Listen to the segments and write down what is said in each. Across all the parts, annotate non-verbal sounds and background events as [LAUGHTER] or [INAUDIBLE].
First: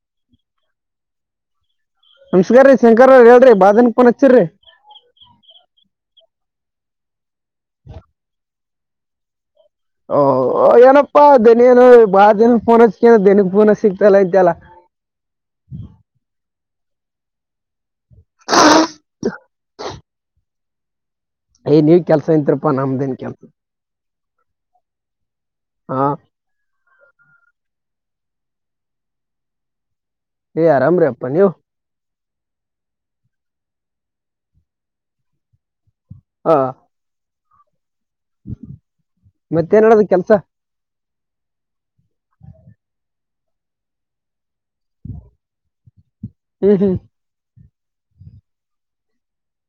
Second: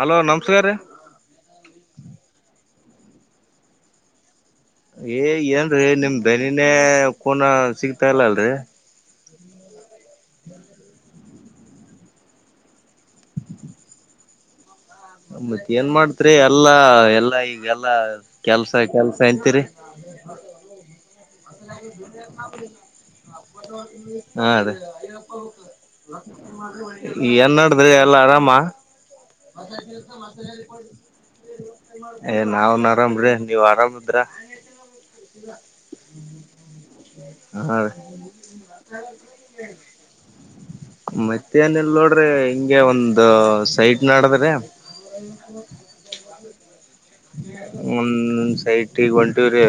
Hello ನಮಸ್ಕಾರ್ ರಿ. ನಮಸ್ಕಾರ ರೀ ಶಂಕರ್ ಅವ್ರಿ ಹೇಳ್ರಿ ಬಾದನ್ ಪೋನ್ ಹಚ್ಚಿರಿ. ಏ ಏನ್ರೀ ನಿಮ್ ಬೆನಿನೇ ಕೋನ ಸಿಗ್ತಾ ಇಲ್ಲ ಅಲ್ರಿ. ಓ ಏನಪ್ಪಾ ದನೇನು ಬಾಳ ದಿನ ಫೋನ್ ಹಚ್ತ್ಯ ದಿನಿ ಫೋನ್ ಹ ಸಿಗಾತಲ್ಲಾ ಇದ್ಯಲ್ಲಾ. ಮತ್ ಏನ್ ಮಾಡ್ತಿರಿ ಎಲ್ಲಾ ಎಲ್ಲಾ ಈಗ ಎಲ್ಲ ಕೆಲ್ಸ ಕೆಲ್ಸ ಐತ್ ಅಂತೀರಿ. [UNINTELLIGIBLE] ಏ ನೀವ್ ಕೆಲ್ಸ ಇಂತ್ರರಪ್ಪ ನಮ್ದು. ಹಾ ಅದೇ ಹಾ ಏನ್ಡ್ರೆ ಎಲ್ಲ ಆರಾಮ. [UNINTELLIGIBLE] ಎ ಆರಾಮ್ ರಿ ಅಪ್ಪ ನೀವು. ಏ ನಾವ್ನ್ ಆರಾಮ್ರಿ ನೀವ್ ಆರಾಮಿದ್ರ. ಹಾ. [UNINTELLIGIBLE] ಹಾ. [UNINTELLIGIBLE] ಮತ್ತೇನ್ ಹೇಳೋದು ಕೆಲಸ ಮತ್ತೇನಿಲ್ಲ ನೋಡ್ರಿ ಹಿಂಗೆ ಒಂದು ಸೈಟ್ ನಡದ್ರೆ. ಹ್ಮ್ ಹ್ಮ್. [UNINTELLIGIBLE] ಒಂದ್ ಒಂದ್ ಸೈಟಿಗೆ ಹೊರಟೀವ್ ರೀ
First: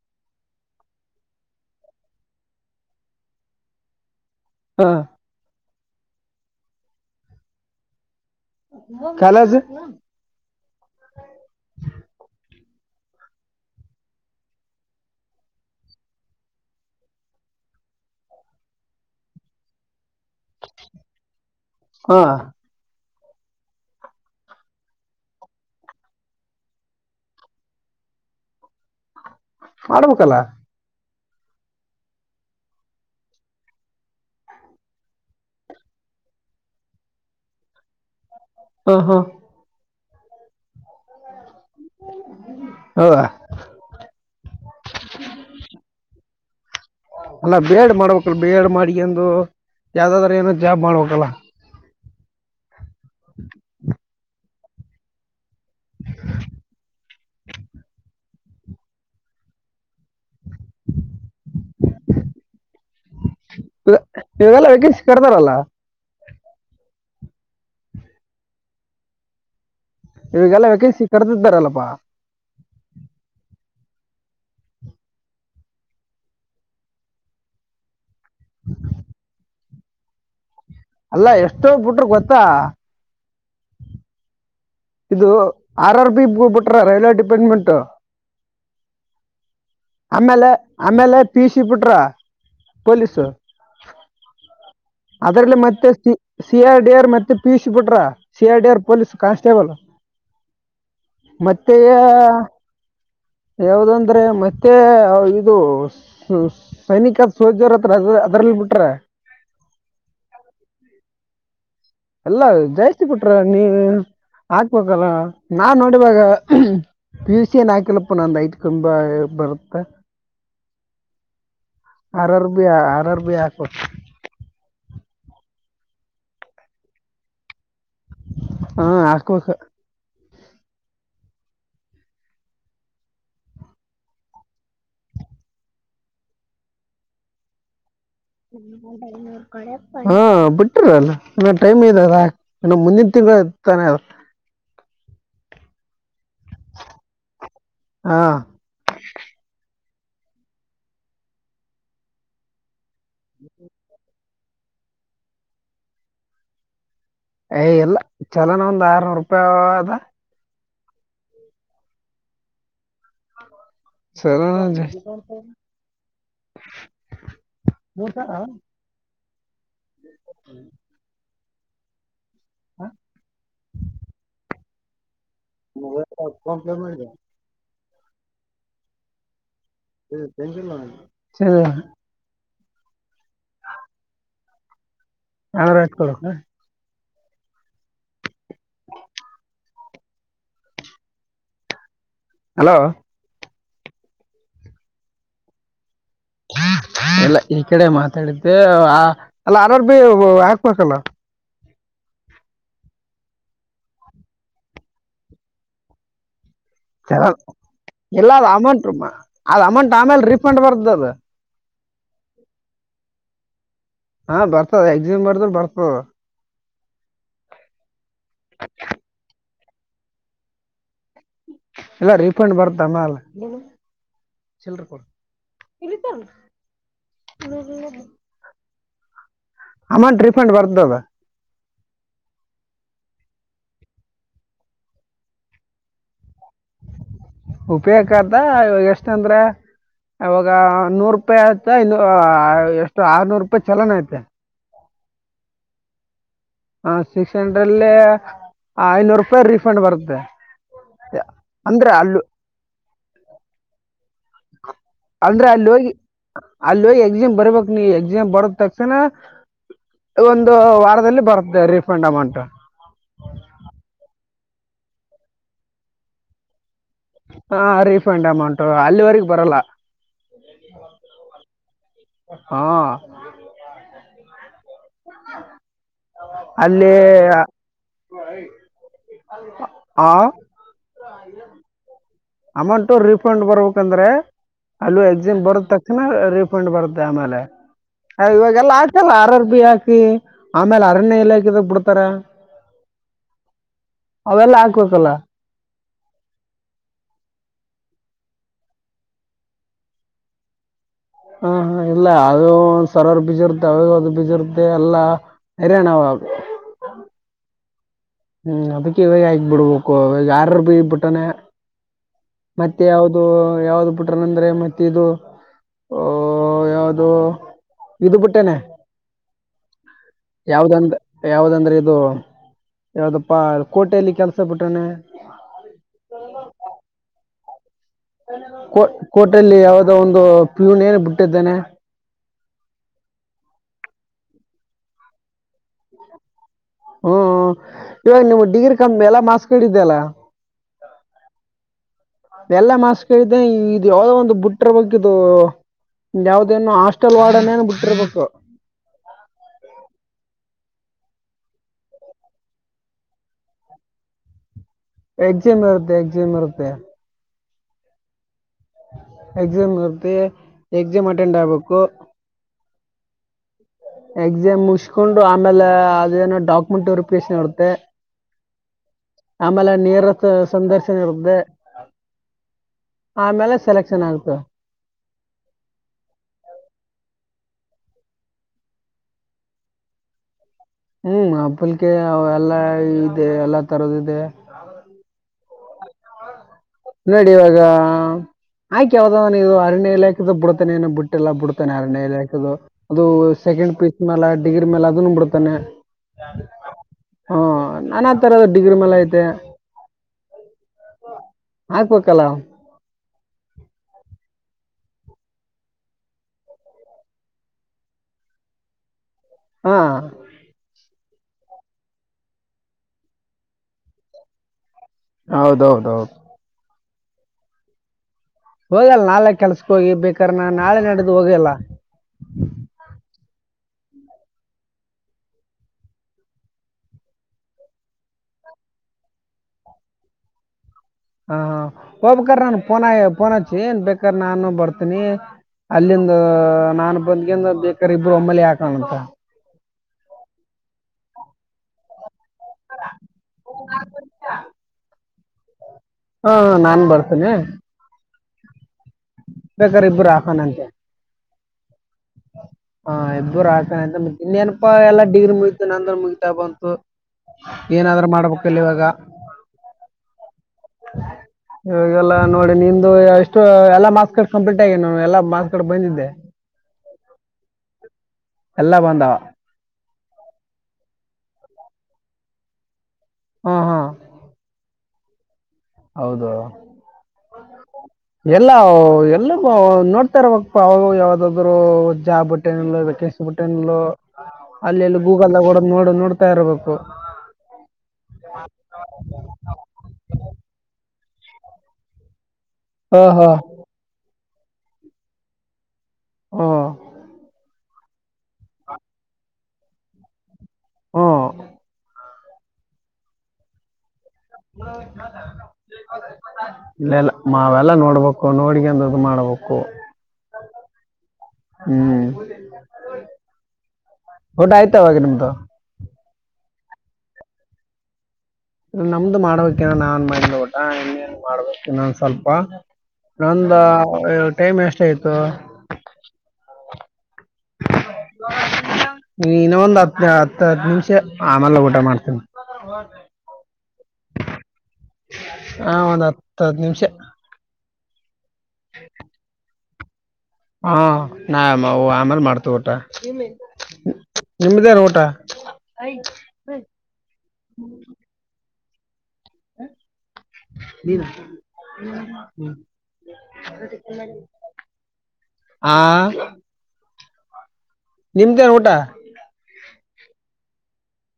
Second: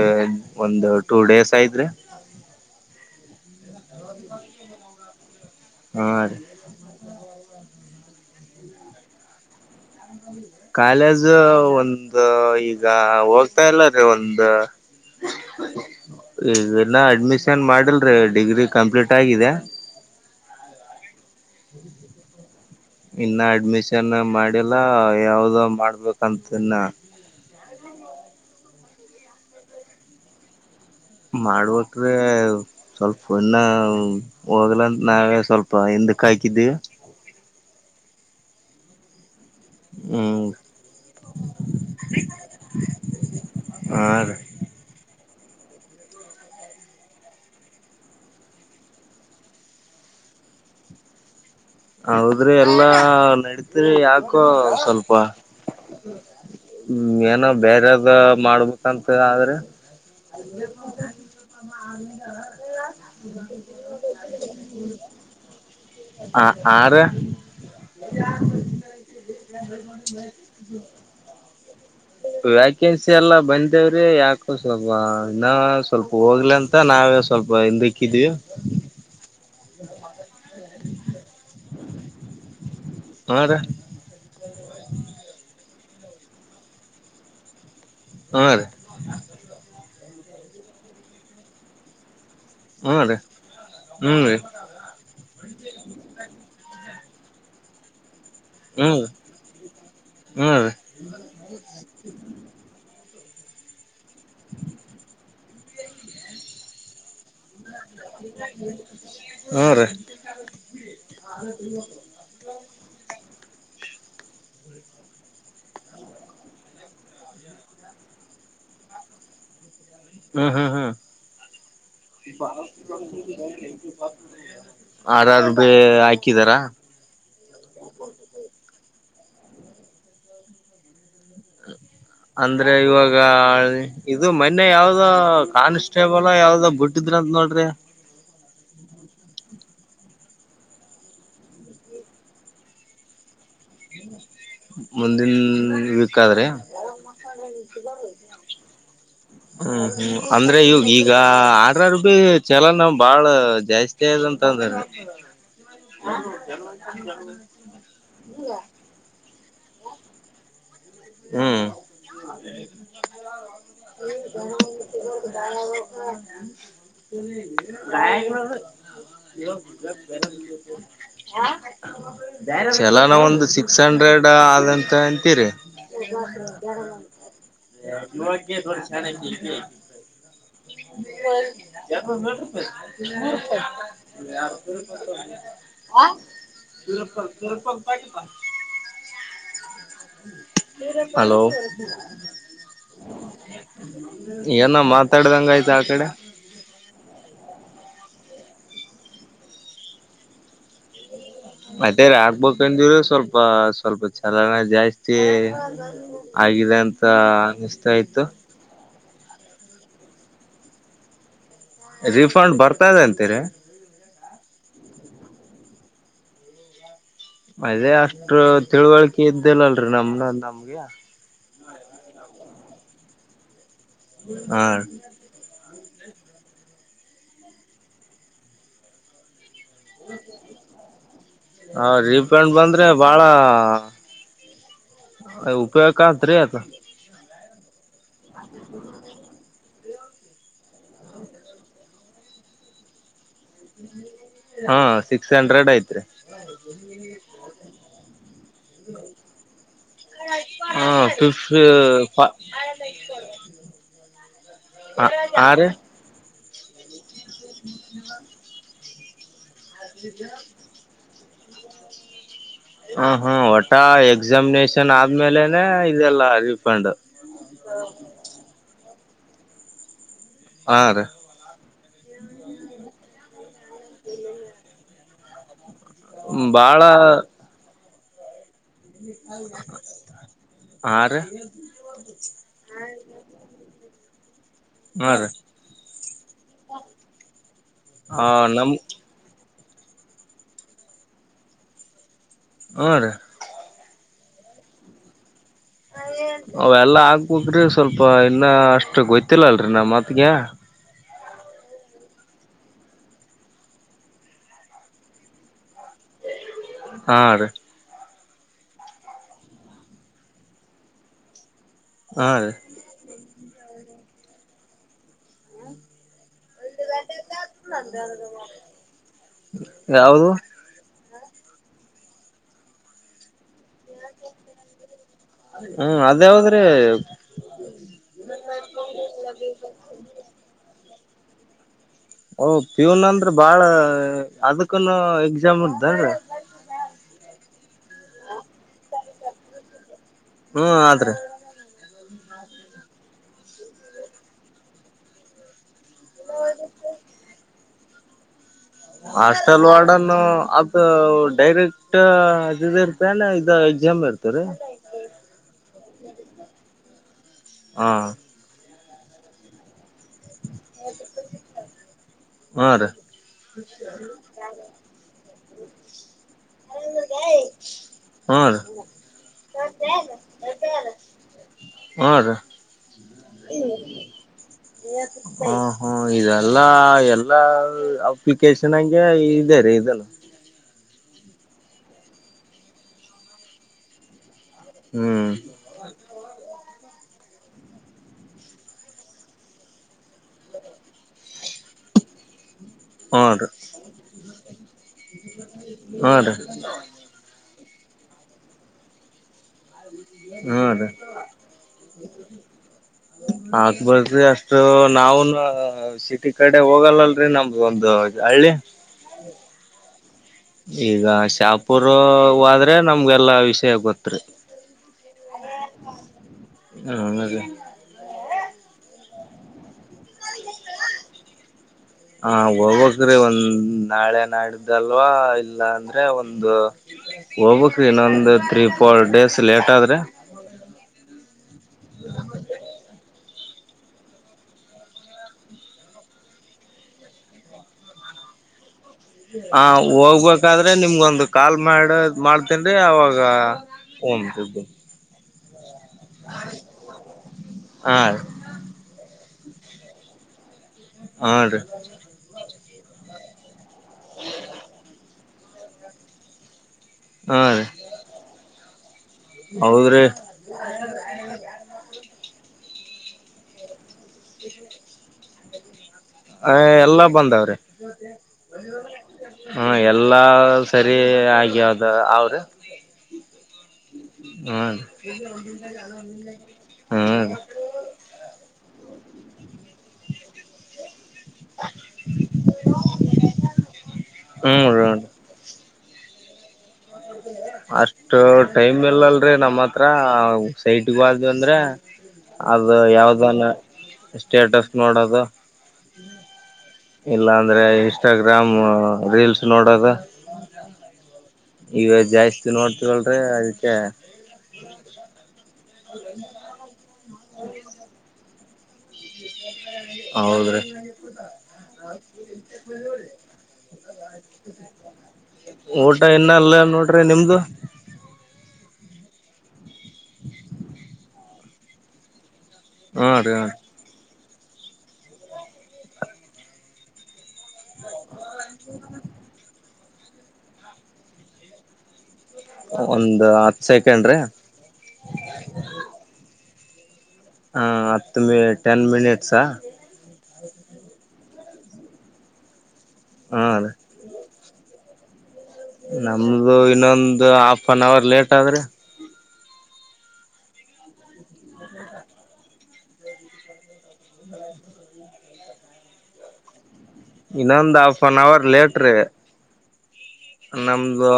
ಒಂದ್ ಟೂ ಡೇಸ್ ಆಯತ್ ರೀ. ಹ. [UNINTELLIGIBLE] ಹಾ. [UNINTELLIGIBLE] ಹಾ ರೀ. ಕಾಲೇಜು. ಕಾಲೇಜ್ ಒಂದು ಈಗ ಹೋಗ್ತಾ ಇಲ್ಲಾ ರೀ ಒಂದು. ಈಗ್ ಇನ್ನ ಅಡ್ಮಿಷನ್ ಮಾಡಿಲ್ರಿ ಡಿಗ್ರಿ ಕಂಪ್ಲೀಟ್ ಆಗಿದೆ. ಹಾ. ಇನ್ನು ಅಡ್ಮಿಷನ್ ಮಾಡಿಲ್ಲ ಯಾವ್ದೋ ಮಾಡ್ಬೇಕಂತಿನ್ನ. ಮಾಡ್ಬೇಕಲ್ಲ. ಮಾಡ್ಬೇಕು. ಸ್ವಲ್ಪ ಇನ್ನ ಹೋಗ್ಲಂತ ನಾವೇ ಸ್ವಲ್ಪ ಹಿಂದಕ್ಕೆ ಹಾಕಿದೀವಿ. ಹೋ ಹೋ. ಹ್ಮ. [UNINTELLIGIBLE] ಹಾ. ಹಾ [UNINTELLIGIBLE] [INAUDIBLE] ಅಲ್ಲ ಬಿ ಎಡ್ ಮಾಡಬೇಕಿಲ್ಲ ಬಿ ಎಡ್ ಮಾಡ್ಕಂಡು ಯಾವ್ದಾದ್ರೂ ಏನ್ ಜಾಬ್ ಮಾಡ್ಬೇಕಲ್ಲ. ಹೌದ್ರಿ ಎಲ್ಲಾ ನಡತ್ರಿ ಯಾಕೋ ಸ್ವಲ್ಪ. ಏನೂ ಬೆರೆದು ಮಾಡ್ಬೇಕಂತ ಆದ್ರೆ. [UNINTELLIGIBLE] ಇವೆಲ್ಲಾ ವೇಕೆನ್ಸಿ ಕಾರ್ದಾರಲ್ಲ. ಹಾ ಆರೇ. [UNINTELLIGIBLE] ಇವಗೆಲ್ಲಾ ವೇಕೆನ್ಸಿ ಕರೆದಿದ್ದಾರಲ್ಲಪ್ಪಾ. ವ್ಯಾಕೆನ್ಸಿ ಎಲ್ಲಾ ಬಂದೇವ್ರಿ ಯಾಕೊ ಸ್ವಲ್ಪ ಇನ್ನ ಸ್ವಲ್ಪ ಹೋಗ್ಲಿ ಅಂತ. [UNINTELLIGIBLE] ನಾವೇ ಸ್ವಲ್ಪ ಹಿಂದೆಕಿಧಿವಿ. ಅಲ್ಲಾ ಎಷ್ಟೋ ಬಿಟ್ರು ಗೊತ್ತಾ. ಹೌದಾ. [UNINTELLIGIBLE] ಇದು ಆರ್ ಆರ್ ಬಿ ಬಿಟ್ರಾ ರೈಲ್ವೆ ಡಿಪಾರ್ಟ್ಮೆಂಟ್. ಹಾ ರೀ. ಆಮೇಲೆ ಆಮೇಲೆ ಪೀ ಸಿ ಬಿಟ್ರಾ. [UNINTELLIGIBLE] ಹೂ ರೀ ಹೂ ರೀ. ಅದ್ರಲ್ಲಿ ಮತ್ತೆ ಸಿ ಐ ಡಿ ಆರ್ ಮತ್ತೆ ಪಿ ಯು ಸಿ ಬಿಟ್ರಾ. ಸಿ ಐ ಡಿ ಆರ್ ಹ್ಮ್ ಪೊಲೀಸ್ ಕಾನ್ಸ್ಟೇಬಲ್ ಹ್ಮ್ ರೀ ಮತ್ತೆ ಹಾ. ಯಾವ್ದಂದ್ರೆ ಮತ್ತೆ ಇದು ಸೈನಿಕ ಸೋಲ್ಜರ್. ಬ್ರದರ್ ಅದರಲ್ಲಿ ಬುಟ್ರಾ. ಹೂ ರೀ. [UNINTELLIGIBLE] ಎಲ್ಲಾ ಜಾಸ್ತಿ ಬುಟ್ರಾ ನೀವು ಹಕ್ಬೋದಲ್ಲ ನಾ ನೋಡೀವಾಗ. ಪಿ ಏಸ್ ಐ ಏನೂ ಹಾಕಿಲಪ್ಪ ನಂದ ಐಟ್ ತುಂಬಾ ಬರುತ್ತ. ಹ್ಮ್ ಹ್ಮ್ ಹ್ಮ್. R R B R R B ಹಾಕ್ಬೇಕು [UNINTELLIGIBLE] ಆರ್ ಆರ್ ಬಿ ಹಾಕಿದರ. ಹೂ ಹಾಕ್ಬೇಕು. ಅಂದ್ರೆ ಇವಾಗ ಇದು ಮನ್ನೆ ಯಾವ್ದೋ ಕಾನ್ಸ್ಟೇಬಲ್ ಯಬುಡ್ ಟ್ಟಿದ್ರ ಅಂತ ನೋಡ್ರಿ ಹ್ಮ [INAUDIBLE] ಹಾ ಬಿಟ್ರಲ್ಲ ಇನ್ನ ಟೈಮ್ ಇದದ್ ಇನ್ನ ಮುಂದಿನ ತಿಂಗಳ ಐತೆ ತಾನೆ ಅದ ಮುಂದಿನ ವೀಕ್ ಆದ್ರಿ ಹಾ [INAUDIBLE] ಹ್ಮ್ ಹ್ಮ್ ಅಂದ್ರ ಇವ ಈಗ ಆರ ಆರ ಭೀ ಚಲನ ಬಾಳ ಜಾಸ್ತಿ ಸ್ತಿದ ಅಂತ ಅಂದ್ರ [INAUDIBLE] ಏ ಇಲ್ಲ ಚಲನ ಒಂದ್ ಆರನೂರ್ ರೂಪಾಯಿ ಅದ ಹ್ಮ್ ಚಲನ ಗಾಗ ಜಾಸ್ತಿ [INAUDIBLE] ಹೇಳಬೇಕ [INAUDIBLE] ಹ್ಮ್ [INAUDIBLE] ಚಲನ ಒಂದ್ ಸಿಕ್ಸ್ ಹಂಡ್ರೆಡ್ ಆದಂತ ಅಂತೀರಿ ಮೊಬೈಲದಾಗ ಫೋನ್ ಪೇ ಮಾಡಿದೆವ [INAUDIBLE] ದೊಡ್ಡ ಶಾಣೆಕಿ ಇಕಿ ಚೆಂಜ ಇಲ್ಲಣ್ಣ [INAUDIBLE] [INAUDIBLE] [INAUDIBLE] ಎರಡ ನೂರ ಐವತ್ತ ಕೊಡಬೇಕ್ ಇಲ್ಲಪ್ಪ [INAUDIBLE] [INAUDIBLE] ಹಲೋ ಹಲೋ ಏನ್ ಮಾತಾಡ್ದಿಂಗ ಆಯ್ತ ಆ ಕಡೆ ಇಲ್ಲ ಈ ಕಡೆ ಮಾತಾಡಿದ್ದ್ ಅಲ್ಲ ಆರಾರ್ ಭೀ ಹಾಕ್ಬೇಕಲ್ಲ ಅದೇ ರಿ ಆಕಬೇಕಂದಿವರಿ ಸ್ವಲ್ಪ ಸ್ವಲ್ಪ ಚಲನ ಜಾಸ್ತಿ ಆಗಿದೆ ಅಂತ ಚನಲ್ಲ ಅನಿಸ್ತಾ ಇತ್ತು ಇಲ್ಲ ಅದ್ ಅಮೌಂಟ್ ಅದ್ ಅಮೌಂಟ್ ಆಮೇಲ ರೀಫಂಡ್ ಬತರ್ದ ಅದು ರೀಫಂಡ್ ಬರ್ತದೆ ಅಂತೀರಿ ಹಾ ಬರ್ತದ ಎಕ್ಸಿಮ್ ಬರ್ದ್ ಬರ್ತದ ಅದೇ ಅಷ್ಟ ತಿಳುವಳಿಕೆ ಇದ್ದಿಲ್ಲಲ್ರಿ ನಮ್ನ ನಮ್ಗೆ ಎಲ್ಲ ರೀಫಂಡ್ ಬರ್ತದ ಆಮಲ ಹ ಚಿಲರ್ ಕೊಡ [INAUDIBLE] ಅಮೌಂಟ್ ರಿಫಂಡ್ ಬರ್ತದದ್ ಹ ರೀಪೆಂಡ ಬಂದ್ರೆ ಬಾಳ ಉಪಯೋಗ ಕಾತ್ರಿ ಅದ್ ಉಪಯೊಕಾತದ ಇವಾಗ ಎಷ್ಟ ಅಂದ್ರೆ ಇವಾಗ ನೂರು ರೂಪಾಯಿ ಆಯ್ತಾ ಇನ್ನು ಎಷ್ಟ ಆರ್ನೂರು ರೂಪಾಯಿ ಚಲನ ಐತೆ ಹ್ ಸಿಕ್ಸ್ ಹಂಡ್ರೆಡ್ ಐತ್ರಿ ಹ ಸಿಕ್ಸ್ ಹಂಡ್ರೆಡ್ ಅಲ್ಲಿ ಹ ಐನೂರು ರೂಪಾಯಿ ರೀಫಂಡ್ ಬರುತ್ತೆ ಅಂದ್ರೆ ಅಲ್ಲ ಆಮೇಲೆ ಈಸಕೊಡು ಅಂದ್ರೆ ಅಲ್ಲಿ ಹೋಗಿ ಅಲ್ಲಿ ಹೋಗಿ ಎಕ್ಸಾಮ್ ಬರ್ಬೇಕಕ್ ನೀ ಎಕ್ಸಾಮ್ ಬರ ತಕ್ ಕ್ಷಣ ಒಂದು ವಾರದಲ್ಲಿ ಬರುತ್ತದೆ ರೀಫಂಡ್ ಅಮೌಂಟ್ ಹ ಹಾ ಒಟ್ಟ ಎಕ್ಸಾಮಿನೇಷನ್ ಆದ್ಮೇಲೆನೆ ಇದೆಲ್ಲ ರರಿಫಂಡ್ ಹಾ ರೀಫಂಡ್ ಅಮೌಂಟ ಅಲ್ಲಿವರೆಗೆ ಬರಲ್ಲ ಹಾ ರೀ ಹಾ [INAUDIBLE] ಬಾಳ ಅಲ್ಲಿ ಹಾ ಹಾ ಆ ರಿ ಅಮೌಂಟು ರೀಫಂಡ್ ಬರ್ಬೇಕಂದ್ರೆ ಅಲ್ಲೂ ಹಾ ರೀ ಎಕ್ಸಿಮ್ ಬರ ತಕ್ಷಣ ರೀಫಂಡ್ ಬರುತ್ತೆ ಆಮೇಲೆ ಆ ಅ ನಮ್ ಇವಾಗೆಲ್ಲ ಹಾಕಲ್ಲ ಅರರ್ಬಿ ಹಾಕಿ ಆಮೇಲೆ ಅರಣ್ಯ ಇಲಾಖೆ ಎಲ್ಲ ಹಾಕಿದಾಗ ಬಿಡ್ತಾರ ಹಾ ರೀ ಅವೆಲ್ಲ ಹಾಕ್ಬೇಕಲ್ಲ ಅವ ಎಲ್ಲ ಆಗ್ಬ್ರಿ ಸ್ವಲ್ಪ ಇನ್ನ ಅಷ್ಟು ಗೊತ್ತಿಲ್ಲ ಅಲ್ರಿ ನಮ್ಮ ಮತ್ಗೆ ಹಾ ಹ ಇಲ್ಲ ಅದು ಒ ಸರವರ್ ಬೀಜರುದೆ ಅವಾಗ ಅದು ಬೀಜ ಇರ್ತ್ತ ಎಲ್ಲಾ [UNINTELLIGIBLE] ಹಾ ರಿ ಹ್ಮ್ ಅದಕ್ಕೆ ಇವಾಗ ಆಗ್ ಬಿಡ್ಬೇಕು ಅವಾಗ ಯಾರ ಬಿಟ್ಟಿದ್ದಾನೆ ಹಾ ರೀ ಮತ್ತೆ ಯಾವವುದು ಯಾವ್ದ ಬಿುಟ್ರಂದ್ರೆ ಮತ್ತೆ ಇದು ಅ ಯ ಅದು ಇದು ಬಿುಟ್ಟೇನೆ ಯಾವ್ದು ಯಾವ್ದೊಂದು ಯಾವವು್ದಂದ್ರೆ ಇದು ಯಾವ್ದಪ್ಪಾ ಕೋಟೆಯಲ್ಲಿ ಕೆಲ್ಸ ಬಿಟ್ಟಾನೆ ಹ್ಮ ಅದಾವದ್ರೀ ಕೋ ಕೋಟಲ್ಲಿ ಯಾವದೋ ಒಂದು ಪ್ಯೂನ್ ಏನು ಬಿಟ್ಟಿದ್ದಾನೆ ಓಹ ಪೂನ್ ಅಂದ್ರ ಬಾಳ ಅದಕ್ಕನು ಎಕ್ಸಾಮ್ ಇರುತ್ತಾದ ಏನ್ರೀ ಹ್ಮ್ ಇವಾಗ ನಿಮ್ ಡಿಗ್ರಿ ಕ ಎಲ್ಲ ಮಾರ್ಕ್ಸ್ ಕಿದ್ದೆಲ್ಲ ಹ್ಮ್ ಆದ್ರೆ ಎಲ್ಲಾ ಮಾಸ್ ಕ್ದೆ ಇದು ಯಾವದೋ ಒಂದು ಬುಟ್ರ ಬಕ್ಕಿದು ಯಾವ್ದೇನು ಹಾಸ್ಟೆಲ್ ವಾರ್ಡನೇ ಬಿಟ್ಟಿರ್ಬೇಕು ಹಾಸ್ಟೆಲ್ ವಾರ್ಡನ್ ಅದು ಡೈರೆಕ್ಟ್ ಇದ ಇರ್ತನೆ ಇದು ಎಕ್ಸಾಮ್ ಇರ್ತೆ ಹತ್ತರೆ ಎಕ್ಸಾಮ್ ಇರುತ್ತೆ ಎಕ್ಸಾಮ್ ಇರುತ್ತೆ ಹಾ ಎಕ್ಸಾಮ್ ಹರ್ತ್ತ ಎಕ್ಸಾಮ್ ಅಟೆಂಡ್ ಆಬೇಕು ಹಾ ರೀ [UNINTELLIGIBLE] ಎಕ್ಸಾಮ್ ಮುಗಿಸ್ಕೊಂಡು ಆಮೇಲೆ ಅದೇನೋ ಡಾಕ್ಯುಮೆಂಟ್ ವೆರಿಫಿಕೇಶನ್ ಇರುತ್ತೆ ಹ್ಮ ಆಮೇಲೆ ನೇರ ಸ- ಸಂದರ್ಶನ ಇರುತ್ತೆ ಹ್ಮ ರಿ ಆಮೇಲೆ ಸೆಲೆಕ್ಷನ್ ಆಗುತ್ತೆ ಹ್ಮ ಹಾ ಹಾ ಇದೆಲ್ಲಾ ಎಲ್ಲಾ ಅಪ್ಲಿಕೇಶನ್ಗೆ ಇದೇ ರ ಇದನ್ನು ಹ್ಮ್ ಹಪ್ಪಲಿಕೆ ಎಲ್ಲಾ ಇದೆ ಎಲ್ಲಾ ತರದ ಇದೆ ಹ್ಮ್ ನೋಡಿ ಇವಾಗ ಆಯ್ಕ ಯಾವ್ದಾವಾನ ಇದು ಅರಣ್ಯಲ್ಲ ಬಿಡಡ್ತಾನ ಏನ ಬಿಟ್ಟೆಲ್ಲ ಬಿಡ್ತ ಅೇಾ ಅದು ಹೂನ್ ರೀ ಸೆಕೆಂಡ್ ಪೀಸ್ ಮ್ಯಾಲ ಡಿಗ್ರಿ ಮೇಾಲ ಅದು ಬಿಡ್ತಾನೆ ಹುಂಡ್ರಿ. ಹು ನಾನಾ ತರದ ಡಿಗ್ರಿ ಮೇಲೆ ಐತೆ. ಹಾ ಅದೇ. ಹಾಕ್ಬೇಕಲ್ಲ. ಹಾಕ್ಬೇಕ್ರಿ ಅಷ್ಟು ನಾವುನು ಸಿಟಿ ಕಡೆ ಹೋಗಲ್ಲಲ್ರಿ ನಮ್ದ ಒಂದು. ಹಳ್ಳಿದ್. ಹಾ ಈಗ ಶಾಪುರ ಹೊದ್ರೆ ನಮ್ಗೆಲ್ಲಾ ವಿಷಯ ಗೊತ್ತ ರಿ. ಹೌದ ಹೌದ ಹೌದ. ಆಮೇಲೆ. ಹೋಗಲ್ಲ ನಾಳೆ ಕೆಲ್ಸಕ್ ಹೋಗಿ ಬೇಕಾರ್ ನಾ ನಾಳೆ ನಾಡಿದು ಹೋಗಲ್ಲ. ಹ ಹೋಗಕ್ರಿ ಒಂದ್ ನಾಳೆ ನಾಡಿದ್ದಲ್ವಾ ಇಲ್ಲಾ ಅಂದ್ರೆ ಒಂದು ಹೋಗ್ಬೇಕ್ರಿ ಇನ್ನೊಂದು ತ್ರೀ ಫೋರ್ ಡೇಸ್ ಲೇಟ್ ಆದ್ರೆ. ಹಾ ಹೋಗ್ಬೇಕಾರ ನನ್ ಪೋನ ಪೋನಚ್ಚಿ ಏನ್ ಬೇಕಾರ ನಾನು ಬರ್ತೀನಿ. ಅಲ್ಲಿಂದ ನಾನ್ ಬಂದಗಿಂದ ಬೇಕಾರ ಇಬ್ರು ಒಮ್ಮಲಿ ಹಾಕಣಂತ. ಹಾ ಹೋಗ್ಬೇಕಾದ್ರೆ ನಿಮ್ಗೊಂದು ಕಾಲ್ ಮಾಡ ಮಾಡ್ತೇನ್ಡ್ರಿ ಅವಾಗ. ಫೋನ್ ಬಿಡ. ಹಾ ಹಾ ನಾನ್ ಬರ್ತೇನಾ. ಹಾ ರಿ. ಬೇಕಾರ ಇಬ್ಬರು ಹಾಕನ ಅಂತೆ. ಹುಂಡ್ರಿ. ಹಾ ಇಬ್ಬರು ಹಾಕನಂತ ಮತ್ತ ಇನ್ನೆನ ಪಾ ಎಲ್ಲಾ ಡೀಲ್ ಮುಗತ ನಂದು ಮುಗಿತಾಬಂತು. ಹಾ ರೀ ಏನಾದ್ರೂ ಮಾಡ್ಬೇಕಿಲ್ಲ ಇವಾಗಾ. ಹೌದ್ರಿ. ಹ ಎಲ್ಲಾ ನೋಡಿ ನಿಂದು ಎಷ್ಟು ಎಲ್ಲಾ ಮತ್. ಕಡ ಕಂಪ್ಲೀಟ್ ಆಗಿನ ನಾನು ಎಲ್ಲ ಮಾಸ್ಕಾರ್ಡ್ ಬಂದಿದ್ದೆ. ಐ ಎಲ್ಲಾ ಬಂದಾವ್ರಿ. ಎಲ್ಲಾ ಬಂದಾವ ಹು ಎಲ್ಲಾ ಸರಿ ಆಗವದ ಅವ್ರಿ. ಹಾ ಹಾ ಹು ರಿ ಹೌದು ಹು ರಿ. ಇಲ್ಲಾ ಎಲ್ಲಾನು ನೋಡ್ತಾ ಇರ್ಬೇಕಪಾ ಯಾವ್ದ ಬ್ರೂ ಜಾಬ್ ಬಿಟ್ಟೇನಿಲ್ಲೋ ವೆಕೆಸಿ ಬಿಟ್ಟೇನಿಲ್ಲೋ ಅಲ್ಲಿ ಹ್ಮ್ ಎಲ್ಲಿಗೂ. ವಲ್ಲಗೋಡ ನೋಡ ನೋಡ್ತಾ ಇರಬೇಕು. ಹೌದೇನೋ. ಅಷ್ಟು ಟೈಮ್ ಇಲ್ಲಲ್ಲಡ್ರಿ ನಮ್ಮ ಹತ್ರ ಸೈಟ್ ಬಂತಂದ್ರ. ಅದು ಹಾ ಹಾ ಯಾವ್ದನ್ನ ಸ್ಟೇಟಸ್ ನೋಡೋದು. ಹ್ಞೂ ಇಲ್ಲಾಂದ್ರೆ ಇನ್ಸ್ಟಾಗ್ರಾಮ್ ರೀಲ್ಸ್ ನೋಡೋದ. ಹು ಈಗ ಜಾಸ್ತಿ ನೋಡ್ತೀವಲಡ್ರಿ ಅದಕ್ಕೆ. ಇಲ್ಲಿಲ್ಲ ಮಾವೆಲ್ಲಾ ನೋಡ್ಬೇಕು ನೋಡ್ಕಂದ. ಇದು ಮಾಡ್ಬೇಕು ಹೌದ್ರಿ ಹು ಊಟ ಆಯ್ತ ಅವಾಗೇ ನಮ್ದು. ಊಟ ಇನ್ನ ಇಲ್ಲ ನೋಡ್ರಿ ನಿಮ್ದು. ನಮ್ದು ಮಾಡ್ಬೇಕೆನ್ನ ನಾನ್ ಮಾಡ ಊಟ ಇನ್ನೇನ್ ಮಾಡ್ಬೇಕ ಇನ್ನೊಂದ ಸ್ವಲ್ಪ. ಹಾ ರೀ ನಂದ ವಾ ಇ ಟೈಮ್ ಎಷ್ಟ ಆಯ್ತು ಇನ್ನ ಒಂದ್ ಹತ್ ಹತ್ತ ಹತ್ತು ನಿಮಿಷ ಆಮೇಲೆ ಊಟ ಮಾಡ್ತೀನಿ ಒಂದ್ ಹತ್ ಸೆಕೆಂಡ್ರೀ ಹಾ ಒಂದ್ ಹತ್ತು ಹದ್ ನಿಮಿಷ ಹಾ ಹತ್ತು ಮ ಟೆನ್ ಮಿನಿಟ್ಸಾ ಹಾ ನಾ ಆಮೇಲೆ ಮಾಡ್ತೇ ಊಟ ಹಾ ರೀ ನಿಮ್ದೇನ್ ಊಟ ನಮ್ದು ಇನ್ನೊಂದು ಹಾಫ್ ಅನ್ ಅವರ್ ಲೇಟ್ ಆದ್ರೆ ನೀದ ಹ್ಮ ಆ ಇನ್ನೊಂದು ಹಾಫ್ ಆನ್ ಅವರ್ ನಿಮ್ದೇನ್ ಊಟ ಲೇಟ್ ಆಗುತ್ತೆ ನಮ್ದು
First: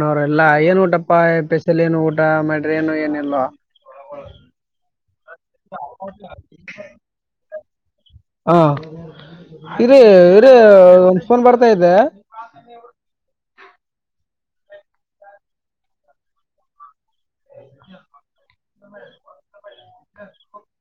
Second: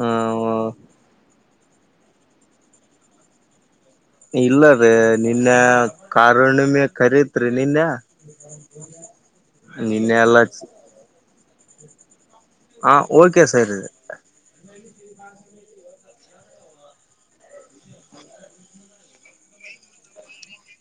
ಹ ಎಲ್ಲಾ ಏನ್ ಊಟಪ್ಪಾ ಪೆಸಲ್ ಏನು ಊಟ ಮಾಡ್ರಿ ನು ಏನಲ್ವಾ ಇಲ್ಲ ರೀ ನಿನ್ನ ಕಾರುಣಿಮೆ ಕರತ್ರಿ ನಿನ್ನೆ ಹಾ ಇರಿೀ ನಿನ್ನೆ ಎಲ್ಲ ಇರಿೀ ಒನ್ಸ್ಫೋನ್ ಬರ್ತಾ ಇದ್ದೆ ಹಾ ಓಕೆ ಸರ್ ಇ ಅ [INAUDIBLE]